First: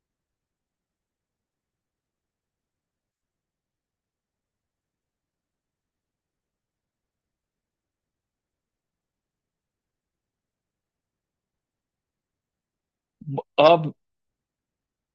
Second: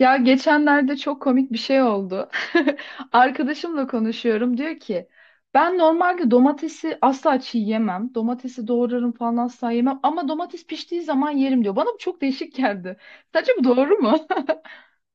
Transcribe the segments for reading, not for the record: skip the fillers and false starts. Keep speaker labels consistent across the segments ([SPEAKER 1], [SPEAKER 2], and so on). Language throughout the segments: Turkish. [SPEAKER 1] Ya geçenlerde çok komik bir şey oldu. Arkadaşımla konuşuyorum. Diyor ki ben normalde domatesi asla çiğ yemem. Domatesi doğrarım falan asla yemem. Ama domates piştiği zaman yerim diyor. Bana bu çok değişik geldi. Sence bu
[SPEAKER 2] Abi,
[SPEAKER 1] doğru mu?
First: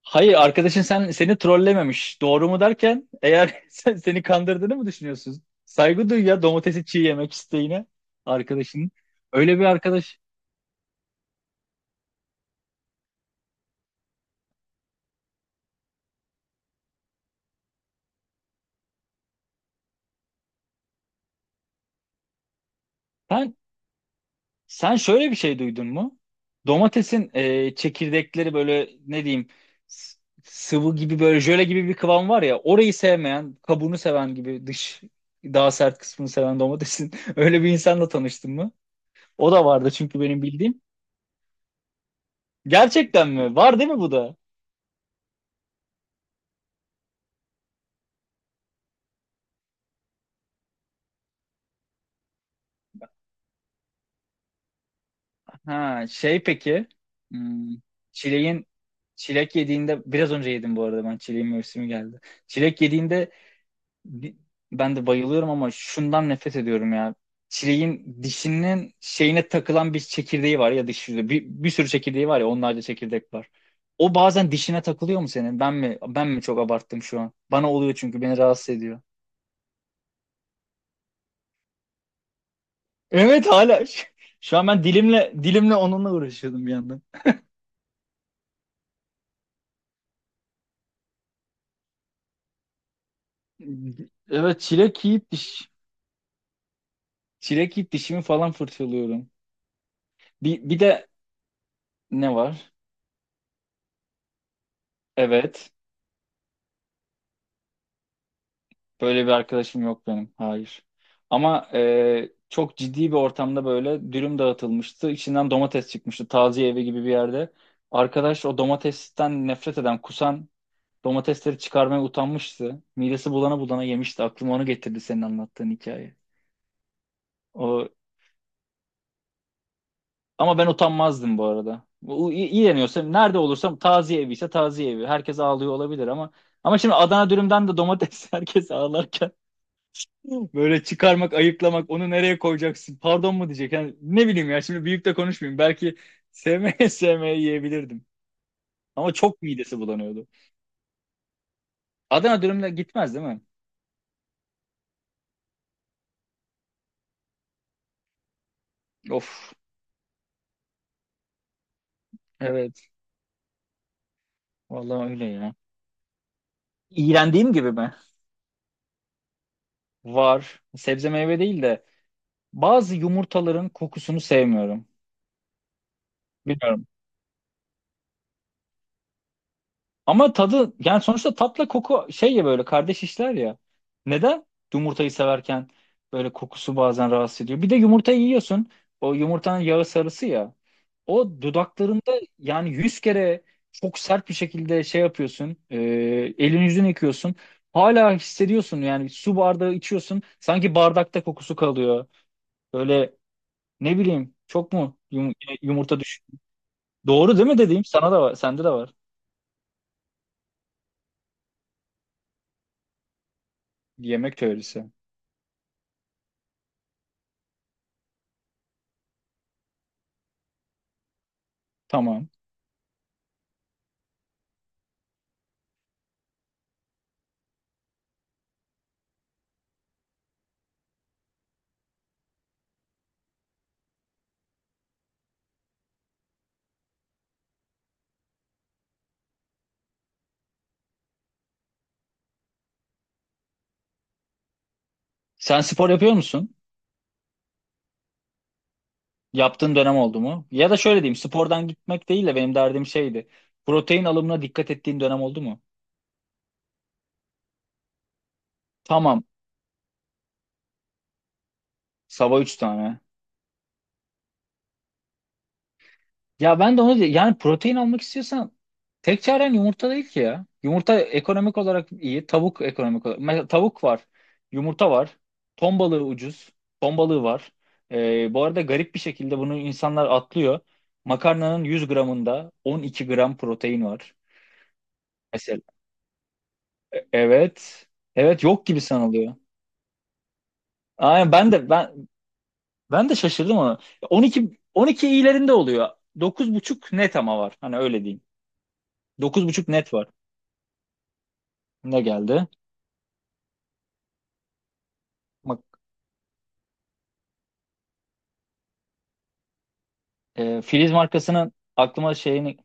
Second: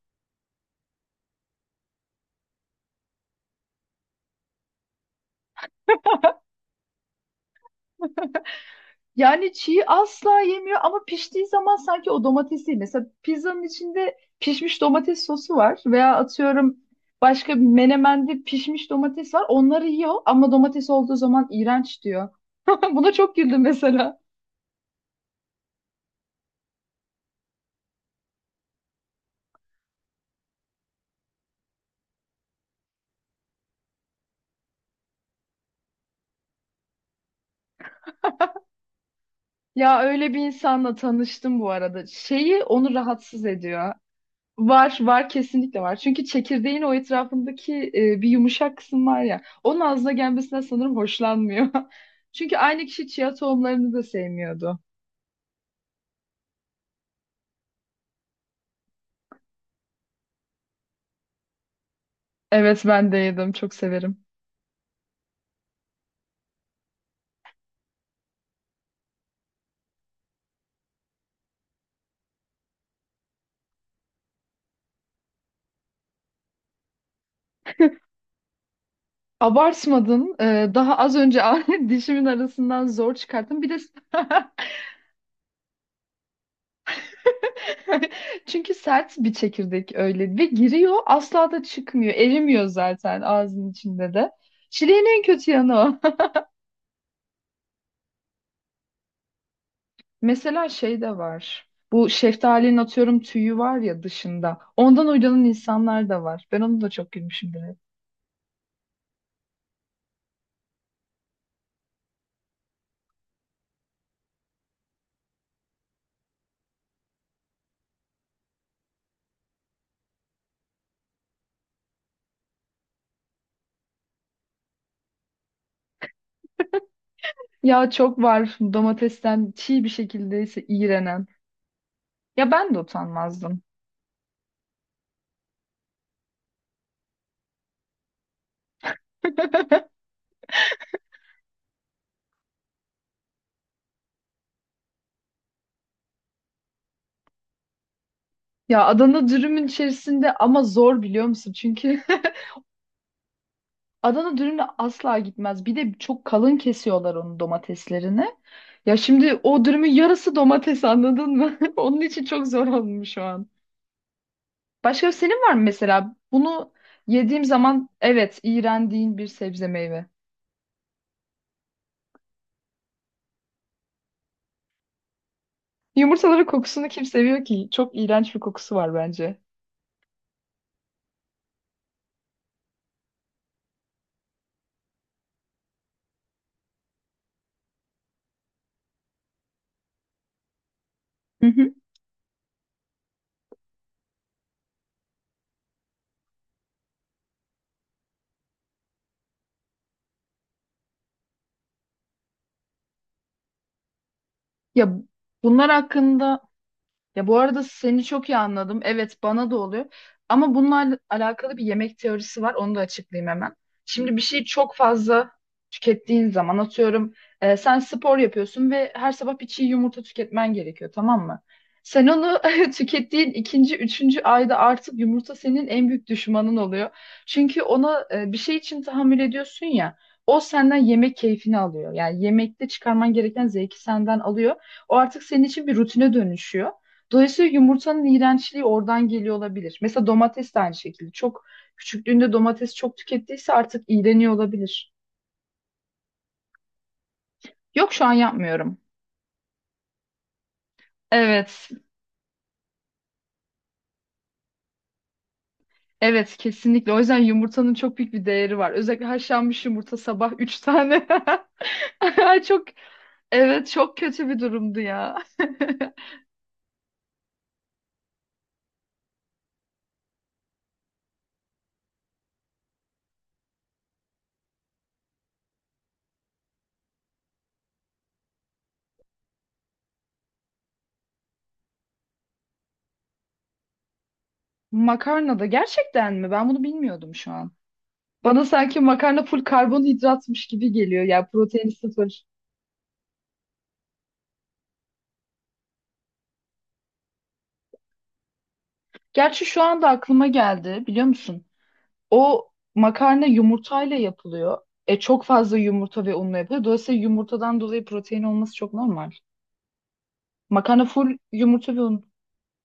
[SPEAKER 2] hayır, arkadaşın seni trollememiş. Doğru mu derken, eğer seni kandırdığını mı düşünüyorsun? Saygı duy ya, domatesi çiğ yemek isteğine arkadaşının.
[SPEAKER 1] Yani
[SPEAKER 2] Öyle bir
[SPEAKER 1] çiğ
[SPEAKER 2] arkadaş.
[SPEAKER 1] asla yemiyor ama piştiği zaman sanki o domatesi. Mesela pizzanın içinde pişmiş domates sosu var. Veya atıyorum başka bir menemende pişmiş domates var. Onları yiyor ama domates olduğu zaman iğrenç diyor. Buna çok
[SPEAKER 2] Sen
[SPEAKER 1] güldüm mesela.
[SPEAKER 2] sen şöyle bir şey duydun mu? Domatesin, çekirdekleri, böyle ne diyeyim, s- sıvı gibi, böyle jöle gibi bir kıvam var ya, orayı sevmeyen, kabuğunu seven gibi dış daha sert kısmını seven domatesin öyle bir insanla tanıştın mı? O da vardı
[SPEAKER 1] Ya
[SPEAKER 2] çünkü
[SPEAKER 1] öyle bir
[SPEAKER 2] benim bildiğim.
[SPEAKER 1] insanla tanıştım bu arada. Şeyi onu
[SPEAKER 2] Gerçekten
[SPEAKER 1] rahatsız
[SPEAKER 2] mi? Var değil
[SPEAKER 1] ediyor.
[SPEAKER 2] mi bu da?
[SPEAKER 1] Var, var kesinlikle var. Çünkü çekirdeğin o etrafındaki bir yumuşak kısım var ya. Onun ağzına gelmesine sanırım hoşlanmıyor. Çünkü aynı kişi chia tohumlarını da sevmiyordu.
[SPEAKER 2] Ha, şey, peki. hmm, çileğin Çilek yediğinde, biraz önce yedim bu arada, ben çileğin mevsimi geldi. Çilek
[SPEAKER 1] Evet ben de
[SPEAKER 2] yediğinde,
[SPEAKER 1] yedim, çok severim.
[SPEAKER 2] bi- ben de bayılıyorum, ama şundan nefret ediyorum ya. Çileğin dişinin şeyine takılan bir çekirdeği var ya, diş yüzü. Bir sürü çekirdeği var ya, onlarca çekirdek var. O bazen dişine takılıyor mu senin? Ben mi çok abarttım şu an? Bana oluyor çünkü beni rahatsız ediyor.
[SPEAKER 1] Abartmadın. Daha az önce dişimin arasından zor
[SPEAKER 2] Evet,
[SPEAKER 1] çıkarttım. Bir de
[SPEAKER 2] hala. Şu an ben dilimle dilimle onunla uğraşıyordum bir yandan.
[SPEAKER 1] Çünkü sert bir çekirdek öyle ve giriyor asla da çıkmıyor. Erimiyor zaten ağzın içinde de.
[SPEAKER 2] Evet,
[SPEAKER 1] Çileğin
[SPEAKER 2] çilek
[SPEAKER 1] en
[SPEAKER 2] yiyip
[SPEAKER 1] kötü
[SPEAKER 2] diş.
[SPEAKER 1] yanı o.
[SPEAKER 2] Çilek yiyip dişimi falan fırçalıyorum.
[SPEAKER 1] Mesela
[SPEAKER 2] Bir, bir
[SPEAKER 1] şey
[SPEAKER 2] de
[SPEAKER 1] de var. Bu
[SPEAKER 2] ne var?
[SPEAKER 1] şeftalinin atıyorum tüyü var ya dışında. Ondan uyduran
[SPEAKER 2] Evet.
[SPEAKER 1] insanlar da var. Ben onu da çok gülmüşümdür hep.
[SPEAKER 2] Böyle bir arkadaşım yok benim. Hayır. Ama çok ciddi bir ortamda böyle dürüm dağıtılmıştı. İçinden domates çıkmıştı. Taziye evi gibi bir yerde. Arkadaş o domatesten nefret eden, kusan, domatesleri çıkarmaya utanmıştı. Midesi bulana bulana yemişti. Aklıma onu getirdi senin anlattığın hikaye.
[SPEAKER 1] Ya
[SPEAKER 2] O.
[SPEAKER 1] çok var domatesten çiğ bir şekilde
[SPEAKER 2] Ama
[SPEAKER 1] ise
[SPEAKER 2] ben
[SPEAKER 1] iğrenen.
[SPEAKER 2] utanmazdım bu arada.
[SPEAKER 1] Ya ben de
[SPEAKER 2] İğreniyorsam, nerede
[SPEAKER 1] utanmazdım.
[SPEAKER 2] olursam, taziye evi ise taziye evi. Herkes ağlıyor olabilir ama, şimdi Adana dürümden de domates, herkes ağlarken böyle çıkarmak, ayıklamak, onu nereye koyacaksın? Pardon mu diyecek? Yani ne bileyim ya, şimdi büyük de konuşmayayım. Belki sevmeye sevmeye yiyebilirdim.
[SPEAKER 1] Ya
[SPEAKER 2] Ama
[SPEAKER 1] Adana
[SPEAKER 2] çok
[SPEAKER 1] dürümün
[SPEAKER 2] midesi bulanıyordu.
[SPEAKER 1] içerisinde ama zor biliyor musun? Çünkü
[SPEAKER 2] Adana dürümle gitmez değil mi?
[SPEAKER 1] Adana dürümle asla gitmez. Bir de çok kalın kesiyorlar onun domateslerini. Ya şimdi
[SPEAKER 2] Of.
[SPEAKER 1] o dürümün yarısı domates anladın mı? Onun için çok zor
[SPEAKER 2] Evet.
[SPEAKER 1] olmuş şu an.
[SPEAKER 2] Vallahi
[SPEAKER 1] Başka
[SPEAKER 2] öyle
[SPEAKER 1] senin var
[SPEAKER 2] ya.
[SPEAKER 1] mı mesela? Bunu yediğim
[SPEAKER 2] İğrendiğim gibi
[SPEAKER 1] zaman
[SPEAKER 2] mi?
[SPEAKER 1] evet iğrendiğin bir sebze meyve.
[SPEAKER 2] Var. Sebze meyve değil de bazı yumurtaların kokusunu sevmiyorum.
[SPEAKER 1] Yumurtaların kokusunu
[SPEAKER 2] Bilmiyorum.
[SPEAKER 1] kim seviyor ki? Çok iğrenç bir kokusu var bence.
[SPEAKER 2] Ama tadı, yani sonuçta tatla koku şey ya, böyle kardeş işler ya. Neden? Yumurtayı severken böyle kokusu bazen rahatsız ediyor. Bir de yumurtayı yiyorsun. O yumurtanın yağı sarısı ya. O
[SPEAKER 1] Hı hı.
[SPEAKER 2] dudaklarında, yani 100 kere çok sert bir şekilde şey yapıyorsun. Elin yüzünü yıkıyorsun. Hala hissediyorsun, yani su bardağı içiyorsun. Sanki bardakta kokusu kalıyor. Böyle, ne bileyim, çok
[SPEAKER 1] Ya
[SPEAKER 2] mu
[SPEAKER 1] bunlar
[SPEAKER 2] yumurta düş.
[SPEAKER 1] hakkında. Ya bu
[SPEAKER 2] Doğru değil mi
[SPEAKER 1] arada
[SPEAKER 2] dediğim?
[SPEAKER 1] seni
[SPEAKER 2] Sana da
[SPEAKER 1] çok
[SPEAKER 2] var,
[SPEAKER 1] iyi
[SPEAKER 2] sende de
[SPEAKER 1] anladım.
[SPEAKER 2] var.
[SPEAKER 1] Evet bana da oluyor. Ama bununla alakalı bir yemek teorisi var. Onu da açıklayayım hemen. Şimdi bir
[SPEAKER 2] Yemek
[SPEAKER 1] şeyi çok
[SPEAKER 2] teorisi.
[SPEAKER 1] fazla tükettiğin zaman atıyorum sen spor yapıyorsun ve her sabah bir çiğ yumurta tüketmen gerekiyor tamam mı? Sen
[SPEAKER 2] Tamam.
[SPEAKER 1] onu tükettiğin ikinci, üçüncü ayda artık yumurta senin en büyük düşmanın oluyor. Çünkü ona bir şey için tahammül ediyorsun ya. O senden yemek keyfini alıyor. Yani yemekte çıkarman gereken zevki senden alıyor. O artık senin için bir rutine dönüşüyor. Dolayısıyla yumurtanın iğrençliği oradan geliyor olabilir. Mesela domates de aynı şekilde. Çok küçüklüğünde domates çok tükettiyse artık iğreniyor olabilir.
[SPEAKER 2] Sen spor yapıyor musun?
[SPEAKER 1] Yok şu an yapmıyorum.
[SPEAKER 2] Yaptığın dönem oldu mu? Ya da şöyle diyeyim, spordan
[SPEAKER 1] Evet.
[SPEAKER 2] gitmek değil de benim derdim şeydi. Protein alımına dikkat ettiğin dönem oldu mu?
[SPEAKER 1] Evet kesinlikle. O yüzden yumurtanın çok büyük bir değeri var. Özellikle
[SPEAKER 2] Tamam,
[SPEAKER 1] haşlanmış yumurta sabah 3 tane.
[SPEAKER 2] sabah 3
[SPEAKER 1] Çok
[SPEAKER 2] tane.
[SPEAKER 1] evet çok kötü bir durumdu ya.
[SPEAKER 2] Ya ben de onu, yani protein almak istiyorsan tek çaren yumurta değil ki ya. Yumurta ekonomik olarak iyi, tavuk ekonomik olarak. Mesela tavuk var, yumurta var, ton balığı ucuz, ton balığı var. Bu arada garip bir şekilde bunu insanlar atlıyor. Makarnanın 100 gramında 12 gram protein var.
[SPEAKER 1] Makarna da gerçekten mi? Ben bunu bilmiyordum şu an.
[SPEAKER 2] Evet. Evet,
[SPEAKER 1] Bana
[SPEAKER 2] yok
[SPEAKER 1] sanki
[SPEAKER 2] gibi
[SPEAKER 1] makarna
[SPEAKER 2] sanılıyor.
[SPEAKER 1] full karbonhidratmış gibi geliyor. Yani
[SPEAKER 2] Aynen, ben de
[SPEAKER 1] proteini
[SPEAKER 2] ben
[SPEAKER 1] sıfır.
[SPEAKER 2] ben de şaşırdım ona. 12 12 iyilerinde oluyor. 9,5 net ama var. Hani, öyle diyeyim.
[SPEAKER 1] Gerçi
[SPEAKER 2] Dokuz
[SPEAKER 1] şu
[SPEAKER 2] buçuk
[SPEAKER 1] anda
[SPEAKER 2] net var.
[SPEAKER 1] aklıma geldi biliyor musun?
[SPEAKER 2] Ne geldi?
[SPEAKER 1] O makarna yumurtayla yapılıyor. E çok fazla
[SPEAKER 2] Bak,
[SPEAKER 1] yumurta ve unla yapılıyor. Dolayısıyla yumurtadan dolayı protein olması çok normal. Makarna
[SPEAKER 2] Filiz
[SPEAKER 1] full
[SPEAKER 2] markasının
[SPEAKER 1] yumurta ve un.
[SPEAKER 2] aklıma şeyini,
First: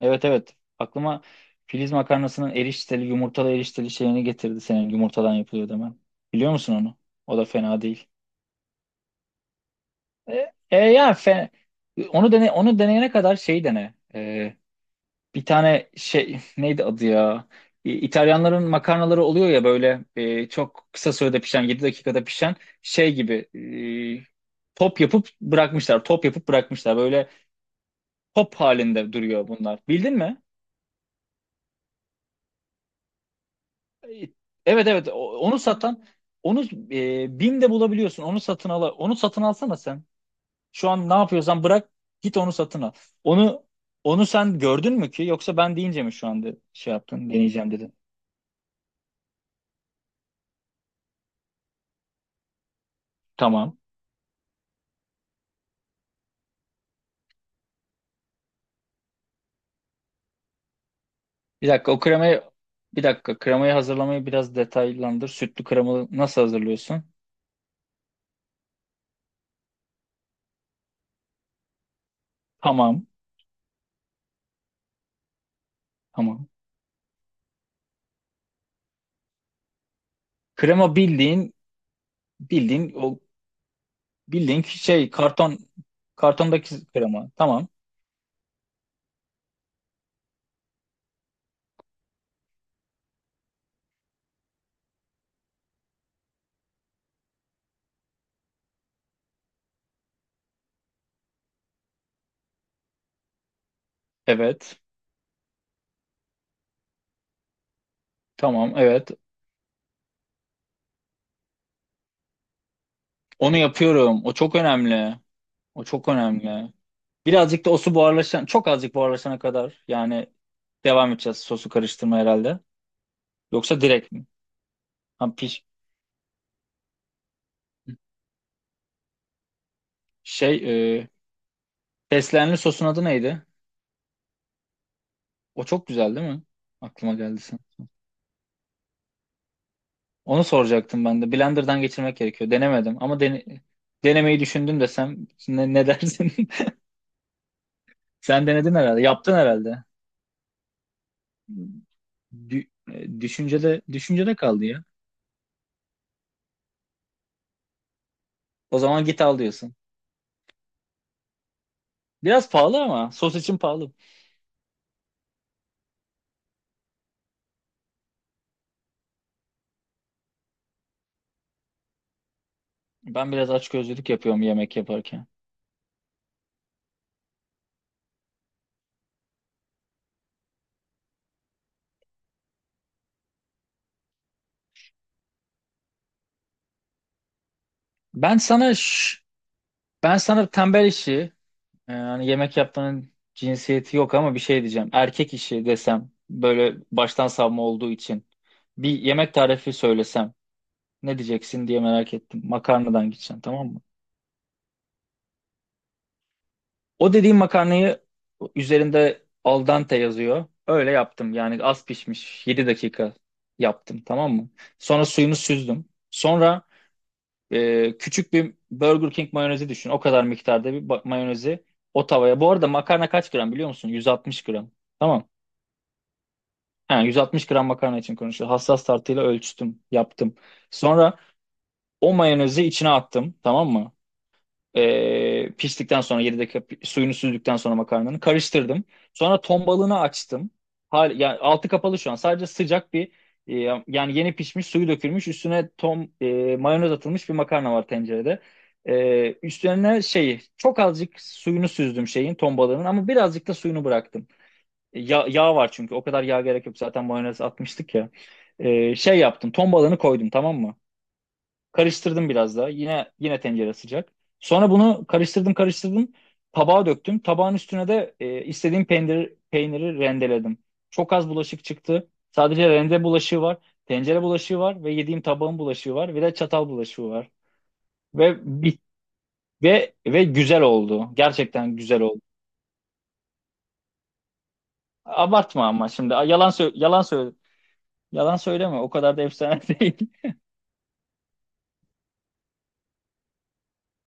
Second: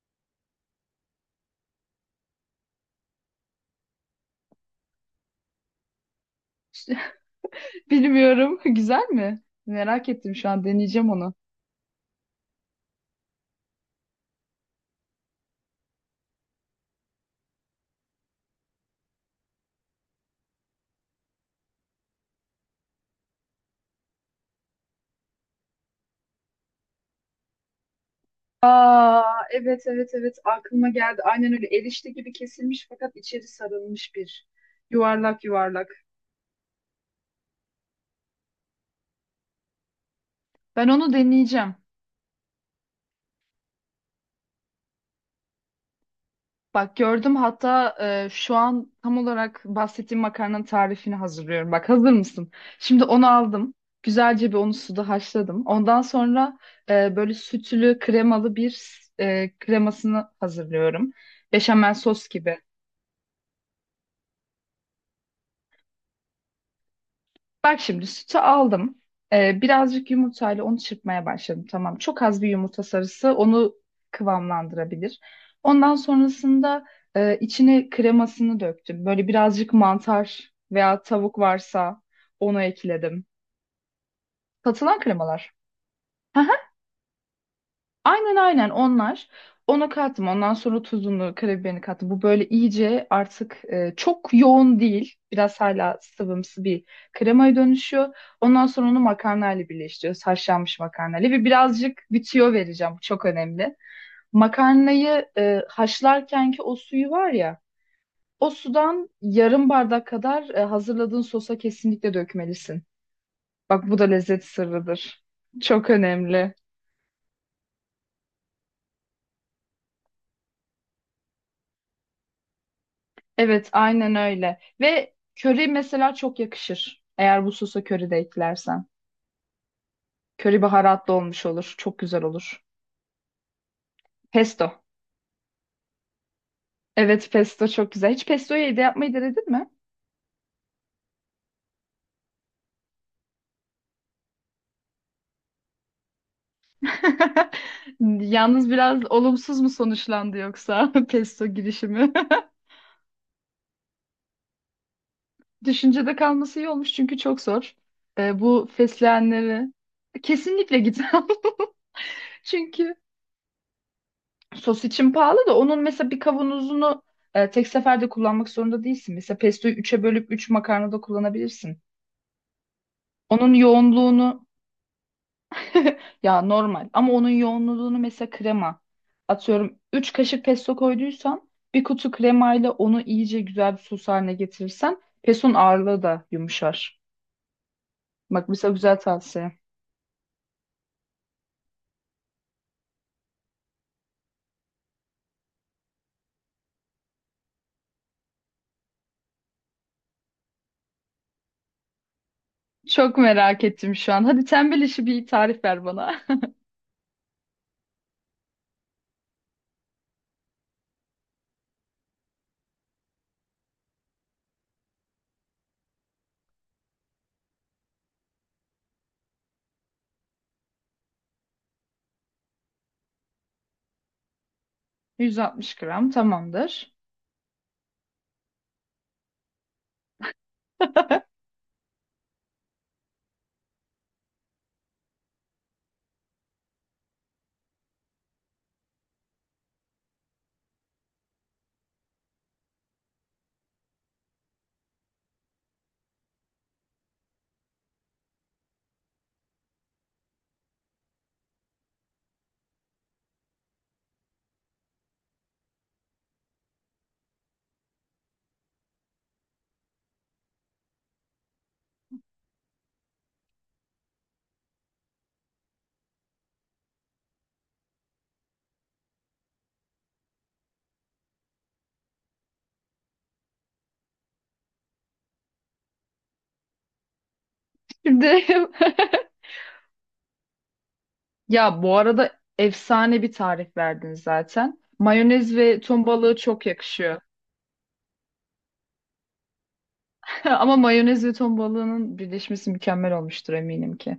[SPEAKER 2] evet evet, aklıma Filiz makarnasının erişteli yumurtalı erişteli şeyini getirdi senin yumurtadan yapılıyor demen. Biliyor musun onu? O da fena değil.
[SPEAKER 1] Bilmiyorum. Güzel mi? Merak ettim şu an. Deneyeceğim
[SPEAKER 2] Ya,
[SPEAKER 1] onu.
[SPEAKER 2] onu dene, onu deneyene kadar şey dene. Bir tane şey neydi adı ya? İtalyanların makarnaları oluyor ya, böyle çok kısa sürede pişen, 7 dakikada pişen şey gibi, top yapıp bırakmışlar. Top yapıp bırakmışlar. Böyle top halinde
[SPEAKER 1] Aa
[SPEAKER 2] duruyor bunlar.
[SPEAKER 1] evet evet
[SPEAKER 2] Bildin
[SPEAKER 1] evet
[SPEAKER 2] mi?
[SPEAKER 1] aklıma geldi. Aynen öyle erişte gibi kesilmiş fakat içeri sarılmış
[SPEAKER 2] E,
[SPEAKER 1] bir
[SPEAKER 2] Evet evet.
[SPEAKER 1] yuvarlak
[SPEAKER 2] Onu
[SPEAKER 1] yuvarlak.
[SPEAKER 2] satan, onu BİM'de bulabiliyorsun. Onu satın al. Onu satın alsana sen.
[SPEAKER 1] Ben
[SPEAKER 2] Şu an
[SPEAKER 1] onu
[SPEAKER 2] ne yapıyorsan
[SPEAKER 1] deneyeceğim.
[SPEAKER 2] bırak, git onu satın al. Onu onu sen gördün mü ki, yoksa ben deyince mi şu anda şey
[SPEAKER 1] Bak
[SPEAKER 2] yaptın,
[SPEAKER 1] gördüm
[SPEAKER 2] deneyeceğim dedin.
[SPEAKER 1] hatta şu an tam olarak bahsettiğim makarnanın tarifini hazırlıyorum. Bak hazır mısın? Şimdi onu aldım.
[SPEAKER 2] Tamam.
[SPEAKER 1] Güzelce bir onu suda haşladım. Ondan sonra böyle sütlü kremalı bir kremasını hazırlıyorum.
[SPEAKER 2] Bir dakika
[SPEAKER 1] Beşamel
[SPEAKER 2] o
[SPEAKER 1] sos
[SPEAKER 2] kremayı
[SPEAKER 1] gibi.
[SPEAKER 2] Bir dakika, kremayı hazırlamayı biraz detaylandır. Sütlü kremalı nasıl hazırlıyorsun?
[SPEAKER 1] Bak şimdi sütü aldım. Birazcık yumurtayla onu çırpmaya başladım. Tamam. Çok az bir yumurta
[SPEAKER 2] Tamam,
[SPEAKER 1] sarısı onu kıvamlandırabilir. Ondan
[SPEAKER 2] tamam.
[SPEAKER 1] sonrasında içine kremasını döktüm. Böyle birazcık mantar
[SPEAKER 2] Krema,
[SPEAKER 1] veya tavuk
[SPEAKER 2] bildiğin
[SPEAKER 1] varsa onu
[SPEAKER 2] bildiğin o,
[SPEAKER 1] ekledim.
[SPEAKER 2] bildiğin
[SPEAKER 1] Satılan
[SPEAKER 2] şey,
[SPEAKER 1] kremalar.
[SPEAKER 2] kartondaki krema. Tamam.
[SPEAKER 1] Aynen aynen onlar. Ona kattım. Ondan sonra tuzunu, karabiberini kattım. Bu böyle iyice artık çok yoğun değil. Biraz hala sıvımsı bir kremaya dönüşüyor. Ondan sonra onu makarnayla birleştiriyoruz. Haşlanmış makarnayla ve birazcık bir tüyo vereceğim. Bu çok önemli.
[SPEAKER 2] Evet.
[SPEAKER 1] Makarnayı haşlarkenki o suyu var ya, o
[SPEAKER 2] Tamam,
[SPEAKER 1] sudan
[SPEAKER 2] evet.
[SPEAKER 1] yarım bardak kadar hazırladığın sosa kesinlikle dökmelisin.
[SPEAKER 2] Onu
[SPEAKER 1] Bak bu da
[SPEAKER 2] yapıyorum. O
[SPEAKER 1] lezzet
[SPEAKER 2] çok önemli.
[SPEAKER 1] sırrıdır.
[SPEAKER 2] O
[SPEAKER 1] Çok
[SPEAKER 2] çok
[SPEAKER 1] önemli.
[SPEAKER 2] önemli. Birazcık da o su çok azıcık buharlaşana kadar, yani devam edeceğiz sosu karıştırma herhalde.
[SPEAKER 1] Evet,
[SPEAKER 2] Yoksa direkt
[SPEAKER 1] aynen
[SPEAKER 2] mi?
[SPEAKER 1] öyle. Ve
[SPEAKER 2] Ha,
[SPEAKER 1] köri mesela çok yakışır. Eğer bu sosa köri de eklersen.
[SPEAKER 2] şey,
[SPEAKER 1] Köri baharatlı olmuş olur. Çok güzel
[SPEAKER 2] fesleğenli
[SPEAKER 1] olur.
[SPEAKER 2] sosun adı neydi?
[SPEAKER 1] Pesto.
[SPEAKER 2] O çok güzel değil mi? Aklıma
[SPEAKER 1] Evet,
[SPEAKER 2] geldi sen.
[SPEAKER 1] pesto çok güzel. Hiç pestoyu evde yapmayı denedin mi?
[SPEAKER 2] Onu soracaktım ben de. Blender'dan geçirmek gerekiyor. Denemedim ama denemeyi düşündüm desem, ne dersin? Sen
[SPEAKER 1] Yalnız
[SPEAKER 2] denedin
[SPEAKER 1] biraz
[SPEAKER 2] herhalde. Yaptın
[SPEAKER 1] olumsuz mu
[SPEAKER 2] herhalde.
[SPEAKER 1] sonuçlandı yoksa pesto girişimi?
[SPEAKER 2] Düşüncede kaldı ya.
[SPEAKER 1] Düşüncede kalması iyi olmuş çünkü çok zor. Bu
[SPEAKER 2] O zaman git al
[SPEAKER 1] fesleğenleri
[SPEAKER 2] diyorsun.
[SPEAKER 1] kesinlikle git.
[SPEAKER 2] Biraz pahalı
[SPEAKER 1] Çünkü
[SPEAKER 2] ama sos için pahalı.
[SPEAKER 1] sos için pahalı da onun mesela bir kavanozunu tek seferde kullanmak zorunda değilsin. Mesela pestoyu üç'e bölüp 3 makarnada kullanabilirsin.
[SPEAKER 2] Ben biraz
[SPEAKER 1] Onun
[SPEAKER 2] açgözlülük yapıyorum
[SPEAKER 1] yoğunluğunu
[SPEAKER 2] yemek yaparken.
[SPEAKER 1] ya normal ama onun yoğunluğunu mesela krema atıyorum 3 kaşık pesto koyduysan bir kutu kremayla onu iyice güzel bir sos haline getirirsen pestonun ağırlığı da yumuşar.
[SPEAKER 2] Ben
[SPEAKER 1] Bak mesela
[SPEAKER 2] sana
[SPEAKER 1] güzel
[SPEAKER 2] ş-
[SPEAKER 1] tavsiye.
[SPEAKER 2] Ben sana tembel işi. Hani, yemek yaptığının cinsiyeti yok ama bir şey diyeceğim. Erkek işi desem böyle baştan savma olduğu için, bir yemek tarifi söylesem ne diyeceksin diye merak ettim. Makarnadan
[SPEAKER 1] Çok
[SPEAKER 2] gideceksin,
[SPEAKER 1] merak
[SPEAKER 2] tamam mı?
[SPEAKER 1] ettim şu an. Hadi tembel işi bir tarif ver bana.
[SPEAKER 2] O dediğim makarnayı üzerinde al dente yazıyor. Öyle yaptım, yani az pişmiş, 7 dakika yaptım, tamam mı? Sonra suyunu süzdüm. Sonra, küçük bir Burger King mayonezi düşün. O kadar miktarda bir mayonezi, o tavaya. Bu arada makarna kaç gram biliyor musun? 160 gram. Tamam.
[SPEAKER 1] 160 gram tamamdır.
[SPEAKER 2] Ha, 160 gram makarna için konuşuyor. Hassas tartıyla ölçtüm, yaptım. Sonra o mayonezi içine attım, tamam mı? Piştikten sonra, 7 dakika suyunu süzdükten sonra, makarnanı karıştırdım. Sonra ton balığını açtım. Yani altı kapalı şu an. Sadece sıcak bir, e, yani yeni pişmiş, suyu dökülmüş, üstüne mayonez atılmış bir makarna var tencerede. Üstlerine şeyi, çok azıcık suyunu süzdüm şeyin, ton balığının, ama birazcık da suyunu bıraktım. Ya, yağ var çünkü. O kadar yağ gerek yok. Zaten mayonez atmıştık ya. Şey yaptım. Ton balığını koydum, tamam mı? Karıştırdım biraz daha. Yine tencere sıcak. Sonra bunu karıştırdım karıştırdım. Tabağa döktüm. Tabağın üstüne de istediğim peynir, peyniri rendeledim. Çok az bulaşık çıktı. Sadece rende bulaşığı var. Tencere bulaşığı var ve yediğim tabağın bulaşığı var. Bir de çatal bulaşığı var. Ve
[SPEAKER 1] Şimdi
[SPEAKER 2] bit ve ve güzel oldu. Gerçekten
[SPEAKER 1] ya bu
[SPEAKER 2] güzel oldu.
[SPEAKER 1] arada efsane bir tarif verdin zaten. Mayonez
[SPEAKER 2] Abartma
[SPEAKER 1] ve
[SPEAKER 2] ama
[SPEAKER 1] ton
[SPEAKER 2] şimdi
[SPEAKER 1] balığı
[SPEAKER 2] yalan
[SPEAKER 1] çok
[SPEAKER 2] sö- yalan
[SPEAKER 1] yakışıyor.
[SPEAKER 2] söyle Yalan söyleme. O kadar da efsane değil.
[SPEAKER 1] Ama mayonez ve ton balığının birleşmesi mükemmel olmuştur eminim ki.